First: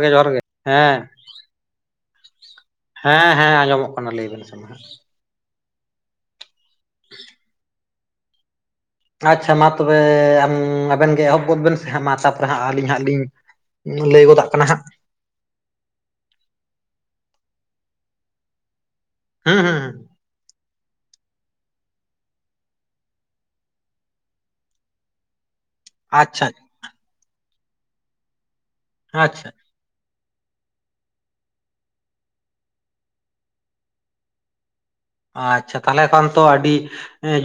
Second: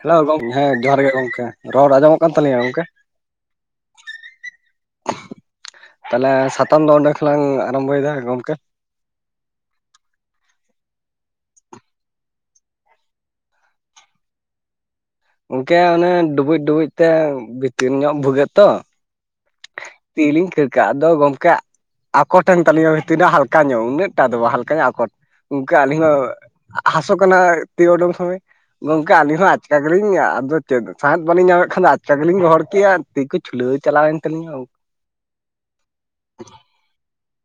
ᱡᱚᱦᱟᱨ ᱜᱮ ᱡᱚᱦᱟᱨ ᱜᱮ ᱜᱚᱢᱠ ᱦᱮᱸ ᱡᱚᱦᱟᱨ ᱜᱮ ᱜᱚᱝᱠᱮ ᱨᱚᱲ ᱟᱸᱡᱚᱢᱚᱜ ᱠᱟᱱ ᱛᱟᱞᱤᱧᱟ ᱜᱚᱝᱠᱮ ᱦᱮᱸ ᱦᱮᱸ ᱟᱸᱡᱚᱢᱚᱜ ᱠᱟᱱᱟ ᱞᱟᱹᱭᱵᱮᱱ ᱥᱮ ᱢᱟ ᱛᱟᱞᱦᱮ ᱥᱟᱛᱟᱢ ᱫᱚ ᱚᱸᱰᱮ ᱠᱷᱚᱞᱟᱝ ᱟᱨᱟᱢᱵᱷᱚᱭᱮᱫᱟ ᱜᱚᱝᱠᱮ ᱟᱪᱪᱷᱟ ᱢᱟ ᱛᱚᱵᱮ ᱟᱢ ᱟᱵᱮᱱ ᱜᱮ ᱮᱦᱚᱵ ᱜᱚᱫ ᱵᱮᱱ ᱥᱮ ᱦᱟᱸᱜ ᱢᱟ ᱥᱟᱯᱚᱨᱮ ᱦᱟᱸᱜ ᱟᱹᱞᱤᱧ ᱦᱟᱸᱜ ᱞᱤᱝ ᱞᱟᱹᱭ ᱜᱚᱫᱚᱜ ᱠᱟᱱᱟ ᱦᱟᱸᱜ ᱜᱟᱝᱠᱮ ᱚᱱᱮ ᱰᱩᱵᱩᱡ ᱰᱩᱵᱩᱡ ᱛᱮ ᱵᱷᱤᱛᱤᱨ ᱧᱚᱜ ᱵᱷᱩᱜᱟᱹᱜ ᱛᱚ ᱦᱩᱸ ᱦᱩᱸ ᱦᱩᱸ ᱛᱤ ᱞᱤᱝ ᱠᱷᱟᱹᱲᱠᱟᱜᱼᱟ ᱟᱫᱚ ᱜᱚᱢᱠᱟ ᱟᱠᱚᱴᱮᱱ ᱛᱟᱹᱤᱧᱟ ᱵᱷᱤᱛᱤᱨ ᱨᱮ ᱦᱟᱞᱠᱟ ᱧᱚᱜ ᱩᱱᱟᱹᱜ ᱴᱟ ᱫᱚ ᱵᱟᱝ ᱦᱟᱞᱠᱟ ᱧᱚᱜ ᱟᱠᱚᱴ ᱜᱚᱝᱠᱮ ᱟᱹᱞᱤᱧ ᱦᱚᱸ ᱟᱪᱪᱷᱟ ᱦᱟᱹᱥᱩ ᱠᱟᱱᱟ ᱛᱤ ᱩᱰᱩᱝ ᱥᱚᱢᱚᱭ ᱜᱚᱝᱠᱮ ᱟᱹᱞᱤᱧ ᱟᱪᱪᱷᱟ ᱦᱚᱸ ᱟᱪ ᱟᱪᱠᱟ ᱜᱮᱞᱤᱧ ᱟᱫᱚ ᱪᱮᱫ ᱥᱟᱸᱮᱫ ᱵᱟᱹᱞᱤᱧ ᱧᱟᱢᱮᱫ ᱠᱷᱟᱱ ᱫᱚ ᱟᱪᱠᱟ ᱜᱮᱞᱤᱧ ᱨᱚᱦᱚᱲ ᱠᱮᱭᱟ ᱛᱤ ᱠᱚ ᱪᱷᱩᱞᱟᱹᱣ ᱪᱟᱞᱟᱣᱮᱱ ᱛᱟᱞᱤᱧᱟᱣ ᱟᱪᱪᱷᱟ ᱛᱟᱦᱚᱞᱮ ᱠᱷᱟᱱ ᱛᱚ ᱟᱹᱰᱤ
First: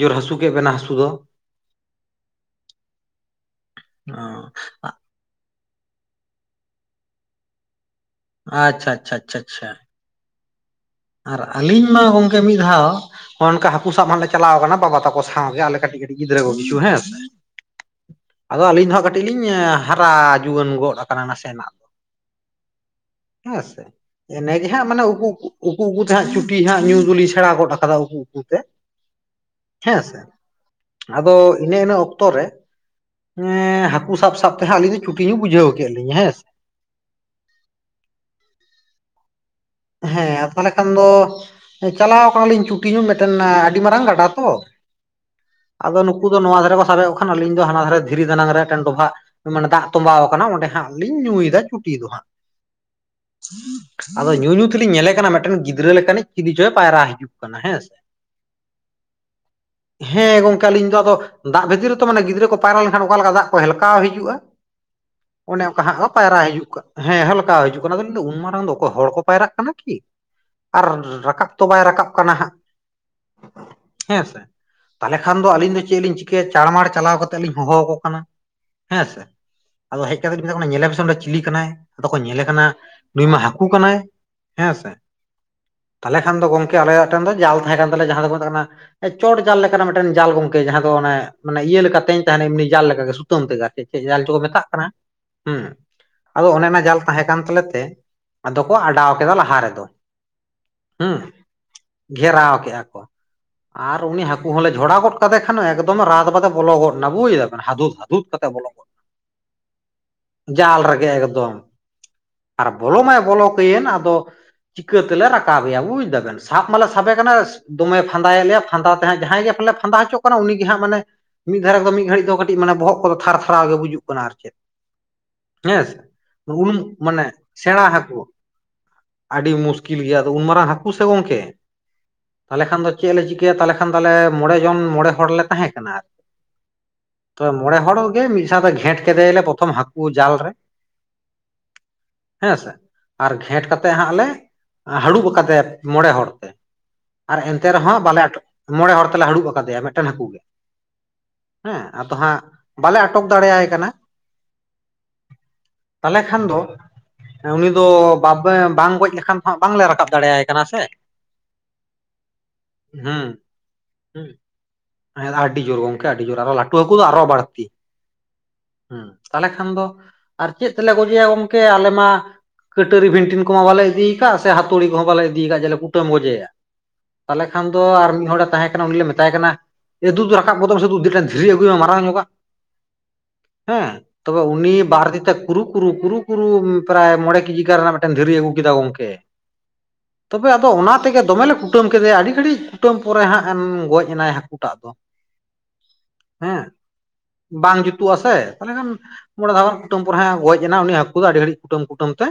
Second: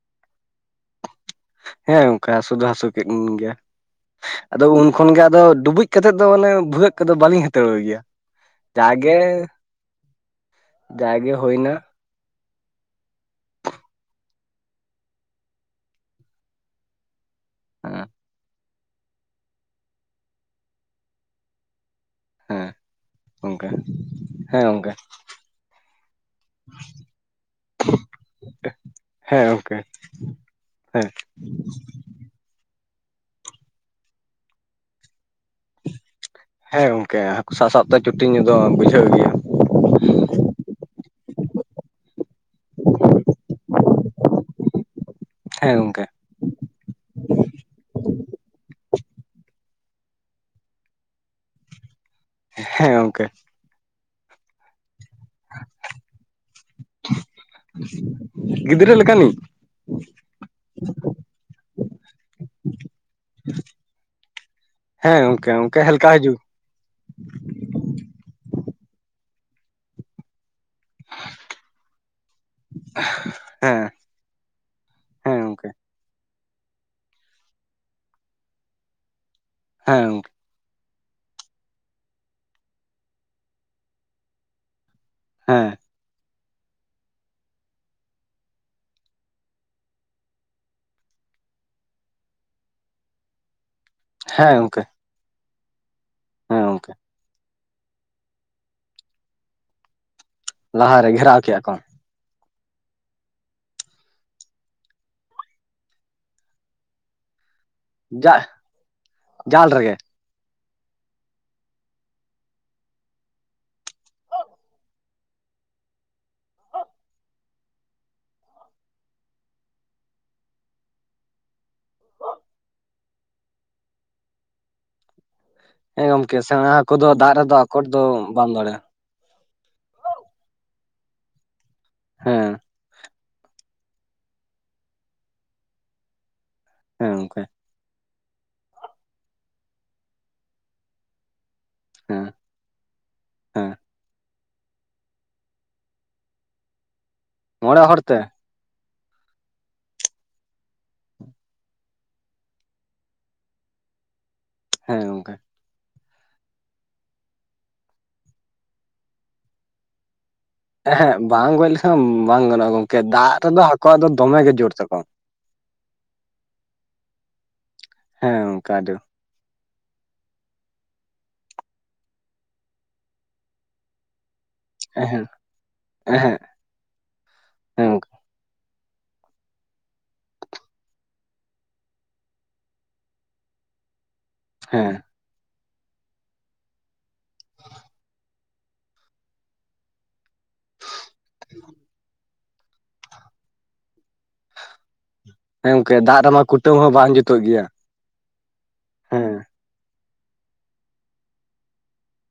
ᱡᱳᱨ ᱦᱟᱹᱥᱩ ᱠᱮᱫ ᱵᱮᱱᱟ ᱦᱟᱹᱥᱩ ᱫᱚ ᱦᱮᱸ ᱚᱱᱠᱟ ᱦᱟᱹᱥᱩ ᱫᱚ ᱦᱟᱹᱥᱩ ᱠᱮᱫᱮᱱ ᱜᱮᱭᱟ ᱟᱫᱚ ᱩᱱ ᱠᱷᱚᱱ ᱜᱮ ᱟᱫᱚ ᱰᱩᱵᱩᱡ ᱠᱟᱛᱮᱫ ᱫᱚ ᱢᱟᱱᱮ ᱵᱷᱩᱜᱟᱹᱜ ᱠᱚᱫᱚ ᱵᱟᱞᱤᱧ ᱦᱟᱛᱟᱲᱟᱣ ᱜᱮᱭᱟ ᱟᱪᱪᱷᱟ ᱡᱟᱜᱮ ᱪᱷᱟ ᱪᱷᱟ ᱪᱷᱟ ᱡᱟᱜᱮ ᱟᱨ ᱦᱩᱭᱱᱟ ᱟᱹᱞᱤᱧ ᱢᱟ ᱜᱚᱢᱠᱮ ᱢᱤᱫ ᱫᱷᱟᱣ ᱦᱚᱸ ᱚᱱᱠᱟ ᱦᱟᱹᱠᱩ ᱥᱟᱵ ᱢᱟᱞᱮ ᱪᱟᱞᱟᱣ ᱟᱠᱟᱱᱟ ᱵᱟᱵᱟ ᱛᱟᱠᱚ ᱥᱟᱶᱜᱮ ᱟᱞᱮ ᱠᱟᱹᱴᱤᱡ ᱠᱟᱹᱴᱤᱡ ᱜᱤᱫᱽᱟᱹ ᱠᱚ ᱠᱤᱪᱷᱩ ᱦᱮᱸ ᱦᱮ ᱟᱫᱚ ᱟᱹᱞᱤᱧ ᱫᱚ ᱦᱟᱸᱜ ᱠᱟᱹᱴᱤᱡ ᱞᱤᱧ ᱦᱟᱨᱟ ᱡᱩᱣᱟᱹᱱ ᱜᱚᱫ ᱟᱠᱟᱱᱟ ᱱᱟᱥᱮᱱᱟᱜ ᱦᱮᱸ ᱦᱮᱸ ᱜᱚᱝᱠᱮ ᱥᱮ ᱦᱮᱸ ᱮᱱᱟᱜᱮ ᱦᱟᱸᱜ ᱜᱚᱝᱠᱮ ᱢᱟᱱᱮ ᱩᱠᱩ ᱩᱠᱩ ᱩᱠᱩ ᱩᱠᱩ ᱛᱮ ᱦᱟᱸᱜ ᱪᱩᱴᱤ ᱦᱟᱸᱜ ᱧᱩ ᱫᱩᱞᱤᱧ ᱥᱮᱬᱟ ᱜᱚᱫ ᱟᱠᱟᱫᱟ ᱩᱠᱩ ᱩᱠᱩ ᱛᱮ ᱦᱮᱸ ᱜᱚᱝᱠᱮ ᱦᱮᱸ ᱥᱮ ᱦᱮᱸ ᱟᱫᱚ ᱤᱱᱟᱹ ᱚᱠᱛᱚ ᱨᱮ ᱮᱸᱻᱦᱟᱹᱠᱩ ᱥᱟᱵ ᱥᱟᱵ ᱛᱮᱦᱟ ᱟᱹᱞᱤᱧ ᱫᱚ ᱪᱷᱩᱴᱤ ᱧᱚᱜ ᱵᱩᱡᱷᱟᱹᱣ ᱠᱮᱫ ᱞᱤᱧᱟ ᱦᱮᱸ ᱦᱮᱸ ᱜᱚᱝᱠᱮ ᱦᱟᱹᱠᱩ ᱥᱟᱵ ᱥᱟᱵᱛᱮ ᱪᱩᱴᱤ ᱧᱩ ᱫᱚ ᱵᱩᱡᱷᱟᱹᱣ ᱜᱮᱭᱟ ᱦᱮᱸ ᱛᱟᱦᱚᱞᱮ ᱠᱷᱟᱱ ᱫᱚ ᱮᱸ ᱪᱟᱞᱟᱣ ᱠᱟᱱᱟᱞᱤᱧ ᱪᱩᱴᱤ ᱧᱩ ᱢᱤᱫᱴᱮᱱ ᱟᱹᱰᱤ ᱢᱟᱨᱟᱝ ᱜᱟᱰᱟ ᱛᱚ ᱦᱮᱸ ᱟᱫᱚ ᱜᱚᱝᱠᱮ ᱱᱩᱠᱩ ᱫᱚ ᱱᱚᱣᱟ ᱫᱷᱟᱨᱮ ᱠᱚ ᱥᱟᱵᱮᱫ ᱠᱚ ᱠᱷᱟᱱ ᱟᱞᱤᱧ ᱫᱚ ᱦᱟᱱᱟ ᱫᱷᱟᱨᱮ ᱫᱷᱤᱨᱤ ᱫᱟᱱᱟᱝ ᱨᱮ ᱢᱤᱫᱴᱮᱱ ᱰᱚᱵᱷᱟᱜ ᱢᱟᱱᱮ ᱫᱟᱜ ᱛᱚᱸᱵᱟᱣ ᱟᱠᱟᱱᱟ ᱚᱸᱰᱮ ᱦᱟᱸᱜ ᱞᱤᱧ ᱧᱩᱭᱮᱫᱟ ᱪᱩᱴᱤ ᱫᱚ ᱦᱟᱸᱜ ᱦᱮᱸ ᱜᱚᱝᱠᱮ ᱟᱫᱚ ᱧᱩᱼᱧᱩ ᱛᱮᱞᱤᱧ ᱧᱮᱞᱮ ᱠᱟᱱᱟ ᱢᱤᱫ ᱴᱟᱝ ᱜᱤᱫᱽᱨᱟᱹ ᱞᱮᱠᱟᱱᱤᱡ ᱪᱤᱞᱤᱪᱚᱭ ᱯᱟᱭᱨᱟ ᱦᱤᱡᱩᱜ ᱠᱟᱱᱟ ᱦᱮᱸ ᱥᱮ ᱜᱤᱫᱽᱨᱟᱹ ᱞᱮᱠᱟᱱᱤᱡ ᱦᱮᱸ ᱜᱚᱝᱠᱮ ᱟᱹᱞᱤᱧ ᱫᱚ ᱟᱫᱚ ᱫᱟᱜ ᱵᱷᱤᱛᱤᱨ ᱨᱮ ᱛᱚ ᱜᱤᱫᱽᱨᱟᱹ ᱠᱚ ᱯᱟᱭᱨᱟ ᱞᱮᱱᱠᱷᱟᱱ ᱚᱠᱟ ᱞᱮᱠᱟ ᱫᱟᱜ ᱠᱚ ᱦᱮᱞᱠᱟᱣ ᱦᱤᱡᱩᱜᱼᱟ ᱦᱮᱸ ᱜᱚᱝᱠᱮ ᱚᱱᱮ ᱜᱚᱝᱠᱮ ᱚᱱᱠᱟ ᱦᱟᱜ ᱦᱮᱞᱠᱟ ᱦᱚᱸ ᱯᱟᱭᱨᱟ ᱦᱤᱡᱩᱜ ᱠᱟᱱ ᱦᱮᱸ ᱦᱮᱞᱠᱟᱣ ᱦᱤᱡᱩᱜ ᱠᱟᱱᱟ ᱠᱤᱱᱛᱩ ᱩᱱ ᱢᱟᱨᱟᱝ ᱫᱚ ᱚᱠᱚᱭ ᱦᱚᱲ ᱠᱚ ᱯᱟᱭᱨᱟᱜ ᱠᱟᱱᱟ ᱠᱤ ᱟᱨ ᱨᱟᱠᱟᱵ ᱛᱚ ᱵᱟᱭ ᱨᱟᱠᱟᱵ ᱠᱟᱱᱟ ᱦᱟᱸᱜ ᱦᱮᱸ ᱦᱮᱸᱥᱮ ᱛᱟᱦᱚᱞᱮ ᱦᱮᱸ ᱠᱷᱟᱱ ᱫᱚ ᱜᱚᱝᱠᱮ ᱟᱹᱞᱤᱧ ᱫᱚ ᱪᱮᱫ ᱞᱤᱧ ᱪᱤᱠᱟᱹᱭᱟ ᱪᱟᱲᱢᱟᱲ ᱪᱟᱞᱟᱣ ᱠᱟᱛᱮᱜ ᱞᱤᱧ ᱦᱚᱦᱚ ᱣᱟᱠᱚ ᱠᱟᱱᱟ ᱦᱮᱸ ᱥᱮ ᱦᱮᱸ ᱟᱫᱚ ᱦᱮᱡ ᱜᱚᱝᱠᱮ ᱠᱟᱛᱮᱫ ᱠᱚ ᱠᱟᱱᱟ ᱧᱮᱞᱮ ᱯᱮᱥᱮ ᱚᱸᱰᱮ ᱪᱤᱞᱤ ᱠᱟᱱᱟᱭ ᱟᱫᱚ ᱠᱚ ᱧᱮᱞᱮ ᱠᱟᱱᱟ ᱱᱩᱭ ᱢᱟ ᱦᱟ. ᱠᱩ ᱠᱟᱱᱟᱭ ᱦᱮᱸ ᱥᱮ ᱦᱮᱸ ᱛᱟᱦᱚᱞᱮ ᱠᱷᱟᱱ ᱫᱚ ᱜᱚᱝᱠᱮ ᱟᱞᱮᱭᱟᱜ ᱴᱷᱮᱱ ᱫᱚ ᱡᱟᱞ ᱛᱟᱦᱮᱸ ᱠᱟᱱᱟ ᱡᱟᱦᱟᱸ ᱫᱚᱠᱚ ᱢᱮᱛᱟᱜ ᱠᱟᱱᱟ ᱪᱚᱴ ᱡᱟᱞ ᱞᱮᱠᱟᱱᱟᱜ ᱢᱤᱫᱴᱟᱝ ᱢᱤᱤᱫᱴᱟ. ᱝ ᱡᱟᱞ ᱜᱚᱝᱠᱮ ᱡᱟᱦᱟᱸ ᱫᱚ ᱚᱱᱮ ᱢᱟᱱᱮ ᱤᱭᱟᱹ ᱞᱮᱠᱟ ᱛᱮᱧ ᱛᱟᱦᱮᱱᱟ ᱮᱢᱱᱤ ᱡᱟᱞ ᱞᱮᱠᱟᱜᱮ ᱥᱩ ᱛᱟᱢ ᱛᱮ ᱜᱟᱜ ᱛᱮ ᱪᱮᱫ ᱡᱟᱞ ᱪᱚ ᱠᱚ ᱦᱮᱸ ᱢᱮᱛᱟᱜ ᱜᱚᱝᱠᱮ ᱠᱟᱱᱟ ᱦᱮᱸ ᱟᱫᱚ ᱦᱮᱸ ᱚᱱᱮ ᱚᱱᱟ ᱜᱚᱝᱠᱮ ᱡᱟᱞ ᱛᱟᱦᱮᱸ ᱠᱟᱱ ᱛᱟᱞᱮᱛᱮ ᱟᱫᱚ ᱠᱚ ᱚᱰᱟᱣ ᱠᱮᱫᱟ ᱞᱟᱦᱟ ᱨᱮᱫᱚ ᱞᱟᱦᱟᱨᱮ ᱦᱩᱸ ᱜᱷᱮᱨᱟᱣ ᱠᱮᱜᱼᱟ ᱠᱚ ᱜᱷᱮᱨᱟᱣ ᱠᱮᱜᱼᱟ ᱠᱚ ᱟᱨ ᱩᱱᱤ ᱦᱟᱹᱠᱩ ᱦᱚᱸᱞᱮ ᱡᱷᱚᱲᱟ ᱜᱚᱫ ᱠᱟᱫᱮ ᱠᱷᱟᱱ ᱮᱠᱫᱚᱢᱮ ᱨᱟᱫ ᱵᱟᱫᱮ ᱵᱚᱞᱚ ᱜᱚᱫ ᱮᱱᱟ ᱵᱩᱡ ᱮᱫᱟ ᱵᱮᱱ ᱦᱟᱫᱩᱥ ᱦᱟᱫᱩᱛ ᱡᱟ ᱠᱟᱛᱮ ᱵᱚᱞ ᱜᱚᱫ ᱡᱟᱞ ᱨᱮᱜᱮ ᱡᱟᱞ ᱨᱮᱜᱮ ᱮᱠᱫᱚᱢ ᱟᱨ ᱵᱚᱞᱚ ᱢᱟᱭ ᱵᱚᱞᱚ ᱠᱟ‌ᱹᱭᱮᱱ ᱟᱫᱚ ᱪᱤᱠᱟᱹ ᱛᱮᱞᱮ ᱨᱟᱠᱟᱵᱮᱭᱟ ᱵᱩᱡᱽ ᱫᱟᱵᱮᱱ ᱥᱟᱵ ᱢᱟᱞᱮ ᱥᱟᱵᱮ ᱠᱟᱱᱟ ᱫᱚᱢᱮ ᱯᱸᱫᱭᱮᱫ ᱞᱮᱭᱟ ᱯᱷᱟᱸᱫᱟ ᱛᱮᱦᱟᱸᱜ ᱡᱟᱦᱟᱸᱭ ᱜᱮᱭ ᱯᱷᱟᱸᱫᱟ ᱦᱚᱪᱚᱜ ᱠᱟᱱᱟ ᱩᱱᱤᱜᱮ ᱦᱟᱸᱜ ᱢᱟᱱᱮ ᱢᱤᱫ ᱫᱷᱟᱨᱮᱫᱚ ᱢᱤᱫ ᱜᱷᱟᱹᱲᱤᱡ ᱫᱚ ᱠᱟᱹᱴᱤᱡ ᱫᱚ ᱢᱟᱱᱮ ᱵᱚᱦᱚᱜ ᱠᱚᱫᱚ ᱛᱷᱟᱨ ᱛᱷᱟᱨᱟᱣ ᱜᱮ ᱵᱩᱡᱩᱜ ᱠᱟᱱᱟ ᱟᱨ ᱪᱮᱫ ᱦᱮᱸ ᱥᱮ ᱩᱱ ᱢᱟᱱᱮ ᱥᱮᱬᱟ ᱦᱟᱹᱠᱩ ᱵᱟᱝ ᱫᱟᱲᱮᱭᱟᱜ ᱟᱹᱰᱤ ᱢᱩᱥᱠᱤᱞ ᱜᱮᱭᱟ ᱟᱫᱚ ᱩᱱ ᱢᱟᱨᱟᱝ ᱦᱟᱹᱠᱩ ᱥᱮ ᱜᱚᱝᱠᱮ ᱦᱮᱸ ᱛᱟᱦᱚᱞᱮ ᱠᱷᱟᱱ ᱫᱚ ᱪᱮᱫ ᱞᱮ ᱪᱤᱠᱟᱹᱭᱟ ᱛᱟᱦᱞᱮ ᱠᱷᱟᱱ ᱫᱚ ᱟᱞᱮ ᱢᱚᱬᱮ ᱡᱚᱱ ᱢᱚᱬᱮ ᱦᱚᱲ ᱞᱮ ᱛᱟᱦᱮᱸ ᱠᱟᱱᱟ ᱟᱨᱠᱤ ᱦᱮᱸ ᱜᱚᱢᱠᱮ ᱢᱚᱬᱮ ᱦᱚᱲ ᱜᱮ ᱢᱤᱫ ᱥᱟᱶᱛᱮ ᱜᱷᱮᱸᱴ ᱠᱮᱫᱮᱭᱟᱞᱮ ᱯᱨᱚᱛᱷᱚᱢ ᱦᱟᱹᱠᱩ ᱡᱟᱞ ᱨᱮ ᱦᱮᱸ ᱦᱮᱸ ᱥᱮ ᱟᱨ ᱜᱷᱮᱸᱴ ᱦᱮᱸ ᱠᱟᱛᱮᱜ ᱦᱟᱸᱜ ᱞᱮ ᱦᱟ. ᱲᱩᱵ ᱟᱠᱟᱫᱮᱭᱟ ᱢᱚᱬᱮ ᱦᱚᱲ ᱛᱮ ᱟᱨ ᱮᱱᱛᱮ ᱢᱚᱬᱮ ᱦᱚᱲ ᱨᱮᱦᱚᱸ ᱛᱮ ᱵᱟᱞᱮ ᱟᱴᱚᱜ ᱢᱚᱬᱮ ᱦᱚᱲ ᱛᱮᱞᱮ ᱦᱟ. ᱲᱩᱵ ᱟᱠᱟᱫᱮᱭᱟ ᱢᱤᱫᱴᱟᱝ ᱦᱟᱹᱠᱩ ᱜᱮ ᱦᱮᱸ ᱟᱫᱚ ᱦᱟᱸᱜ ᱵᱟᱞᱮ ᱟᱴᱚᱠ ᱫᱟᱲᱮᱭᱟᱭ ᱠᱟᱱᱟ ᱦᱮᱸ ᱜᱚᱝᱠᱮ ᱛᱟᱦᱚᱞᱮ ᱠᱷᱟᱱ ᱫᱚ ᱩᱱᱤ ᱫᱚ ᱵᱟᱯᱮ ᱵᱟᱝ ᱜᱚᱡ ᱞᱮᱠᱷᱟᱱ ᱦᱚᱸ ᱦᱟᱸᱜ ᱵᱟᱝᱞᱮ ᱨᱟᱠᱟᱵ ᱫᱟᱲᱮᱭᱟᱭ ᱠᱟᱱᱟ ᱥᱮ ᱦᱮᱸ ᱦᱮᱸᱜ ᱵᱟᱝ ᱜᱚᱡ ᱞᱮᱠᱷᱟᱱ ᱵᱟᱝ ᱜᱟᱱᱚᱜᱼᱟ ᱜᱚᱝᱠᱮ ᱦᱩᱸ ᱫᱟᱜ ᱨᱮᱫᱚ ᱦᱟᱹᱠᱩᱣᱟᱜ ᱫᱚ ᱫᱚᱢᱮ ᱜᱮ ᱡᱳᱨ ᱛᱟᱠᱚ ᱦᱮᱸ ᱟᱹᱰᱤ ᱡᱳᱨ ᱜᱚᱝᱠᱮ ᱟᱹᱰᱤ ᱡᱳᱨ ᱟᱨᱦᱚᱸ ᱞᱟᱹᱴᱩ ᱦᱟᱹᱠᱩ ᱫᱚ ᱟᱨᱦᱚᱸ ᱵᱟᱹᱲᱛᱤ ᱦᱮᱸ ᱚᱝᱠᱟ ᱫᱚ ᱦᱩᱸ ᱛᱟᱦᱚᱞᱮ ᱠᱷᱟᱱ ᱫᱚ ᱟᱨ ᱪᱮᱫ ᱛᱮᱞᱮ ᱜᱚᱡᱮᱭᱟ ᱜᱚᱢᱠᱮ ᱟᱞᱮ ᱢᱟ ᱠᱟ. ᱴᱟ. ᱨᱤ ᱵᱷᱤᱱᱴᱤᱱ ᱠᱚᱦᱚᱸ ᱵᱟᱞᱮ ᱤᱫᱤ ᱥᱟ ᱦᱟᱹᱛᱩᱲᱤ ᱠᱚᱦᱚᱸ ᱵᱟᱞᱮ ᱮᱦᱮᱸᱜ ᱤᱫᱤᱭᱟᱠᱟᱫᱼᱟ ᱡᱮ ᱠᱩᱴᱟᱹᱢ ᱮᱦᱮᱸᱜ ᱜᱚᱡᱮᱭᱟ ᱛᱟᱦᱚᱞᱮ ᱠᱷᱟᱱ ᱫᱚ ᱦᱮᱸ ᱟᱨ ᱢᱤᱫ ᱦᱚᱲᱮ ᱛᱟᱦᱮᱸ ᱩᱱᱤ ᱞᱮ ᱢᱮᱛᱟᱭ ᱠᱟᱱᱟ ᱮ ᱫᱩᱫᱩ ᱨᱟᱠᱟᱵ ᱜᱚᱫᱚᱜ ᱢᱮᱥᱮ ᱛᱮᱴᱟᱱ ᱫᱷᱤᱨᱤ ᱟᱹᱜᱩᱭ ᱢᱮ ᱢᱟᱨᱟᱝ ᱧᱚᱜᱟᱜ ᱦᱮᱸ ᱛᱚᱵᱮ ᱩᱱᱤ ᱦᱮᱸ ᱵᱟᱨᱛᱤᱛᱮ ᱠᱩᱨᱩᱼᱠᱩᱨᱩ ᱯᱨᱟᱭ ᱢᱚᱬᱮ ᱠᱤᱡᱤ ᱛᱮᱭᱟᱨ ᱨᱮᱱᱟᱜ ᱢᱤᱫᱴᱮᱱ ᱫᱷᱤᱨᱤ ᱟᱹᱜᱩ ᱠᱮᱫᱟ ᱜᱚᱝᱠᱮ ᱛᱚᱵᱮ ᱟᱫᱚ ᱚᱱᱟ ᱛᱮᱜᱮ ᱫᱚᱢᱮᱞᱮ ᱠᱩᱴᱟᱹᱢ ᱠᱮᱫᱮᱭᱟ ᱟᱹᱰᱤ ᱜᱷᱟᱹᱲᱤᱡ᱾ ᱠᱩᱴᱟᱹᱢ ᱯᱚᱨᱮ ᱦᱟᱸᱜ ᱮᱢ ᱜᱚᱡ ᱮᱱᱟᱭ ᱦᱟᱹᱠᱩᱴᱟᱜ ᱫᱚ᱾ ᱦᱮᱸ ᱜᱚᱝᱠᱮ ᱫᱟᱜ ᱨᱮᱢᱟ ᱦᱮᱸ ᱠᱩᱴᱟᱹᱢ ᱦᱚᱸ ᱵᱟᱝ ᱡᱩᱛᱩᱜ ᱜᱮᱭᱟ ᱵᱟᱝ ᱡᱩᱛᱩᱜ ᱟ ᱥᱮ ᱾ ᱛᱟᱦᱚᱞᱮᱠᱷᱟᱱ ᱦᱮᱸ ᱢᱚᱬᱮ ᱫᱟᱣ ᱠᱩᱴᱟᱹᱢ ᱯᱚᱨᱮ ᱜᱚᱡ ᱮᱱᱟ ᱩᱱᱤ ᱦᱟᱹᱠᱩ ᱫᱚ ᱟᱹᱰᱤ ᱜᱷᱟᱹᱲᱤᱡ ᱠᱩᱴᱟᱹᱢ ᱠᱩᱴᱟᱹᱢ ᱛᱮ᱾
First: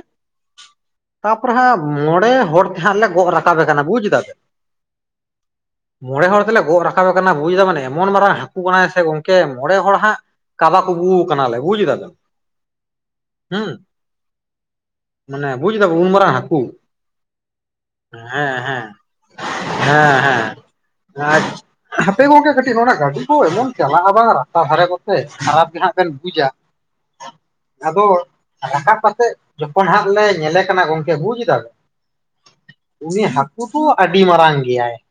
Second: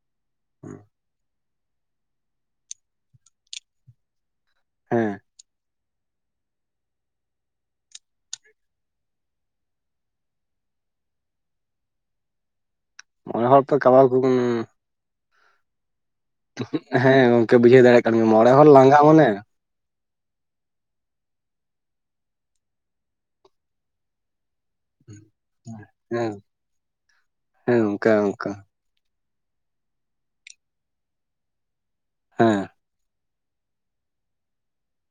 ᱚᱸᱻ ᱾ ᱛᱟᱯᱚᱨᱮ ᱦᱟᱸᱜ ᱢᱚᱬᱮ ᱦᱚᱲ ᱛᱮ ᱦᱟᱸᱜ ᱞᱮ ᱜᱚᱜ ᱨᱟᱠᱟᱵᱮ ᱠᱟᱱᱟ ᱵᱩᱡ ᱮᱫᱟᱵᱮ ᱾ ᱦᱮᱸᱻ ᱾ ᱢᱚᱬᱮ ᱦᱚᱲ ᱛᱮᱞᱮ ᱜᱚᱜ ᱨᱟᱠᱟᱵᱮ ᱠᱟᱱᱟ ᱵᱩᱡᱫᱟᱵᱮᱱ ᱮᱢᱚᱱ ᱢᱟᱨᱟᱝ ᱦᱟᱹᱠᱩ ᱠᱟᱱᱟᱭ ᱥᱮ ᱜᱚᱝᱠᱮ ᱢᱚᱬᱮ ᱦᱚᱲ ᱦᱟᱸᱜ ᱠᱟᱵᱟ ᱠᱩᱵᱩ ᱠᱟᱱᱟᱞᱮ ᱵᱩᱡᱽ ᱫᱟᱵᱮᱱ᱾ ᱢᱚᱬᱮ ᱦᱚᱲ ᱦᱩᱸ ᱛᱮ ᱠᱟᱵᱟ ᱠᱚᱵᱩᱸᱻ ᱢᱟᱱᱮ ᱵᱩᱡ ᱫᱟᱵᱚᱱ ᱩᱱ ᱢᱟᱨᱟᱝ ᱦᱟᱠ ᱦᱮᱸ ᱜᱚᱝᱠᱮ ᱵᱩᱡᱷᱟᱹᱣ ᱫᱟᱲᱮᱭᱟᱜ ᱠᱟᱱ ᱜᱮᱭᱟᱹᱧ ᱢᱚᱬᱮ ᱦᱚᱲ ᱞᱟᱝᱜᱟ ᱢᱟᱱᱮ᱾ ᱦᱮᱸᱻ ᱦᱮᱸᱻ ᱾ ᱦᱟᱯᱮ ᱜᱚᱝᱠᱮ ᱠᱟᱹᱴᱤᱡ ᱱᱚᱣᱟ ᱜᱟᱹᱰᱤ ᱠᱚ ᱮᱢᱚᱱ ᱪᱟᱞᱟᱜᱼᱟ ᱵᱟᱝ ᱨᱟᱥᱛᱷᱟ ᱫᱷᱟᱨᱮ ᱠᱚ ᱠᱷᱟᱨᱟᱯ ᱜᱮ ᱦᱟᱸᱜ ᱵᱮᱱ ᱦᱮᱸ ᱵᱩᱡᱟ ᱦᱮᱸ ᱟᱫᱚ ᱚᱝᱠᱟ ᱚᱝᱠᱟ ᱨᱟᱠᱟᱵ ᱠᱟᱛᱮ ᱡᱚᱠᱷᱚᱱ ᱦᱟᱸᱜ ᱞᱮ ᱧᱮᱞᱮ ᱠᱟᱱᱟ ᱜᱚᱝᱠᱮ ᱵᱩᱡ ᱫᱟᱵᱮᱱ᱾ ᱦᱮᱸᱻ ᱾ ᱡᱮ ᱦᱟᱹᱠᱳ ᱫᱚ ᱟᱹᱰᱤ ᱢᱟᱨᱟᱝ ᱜᱮᱭᱟᱭ ᱾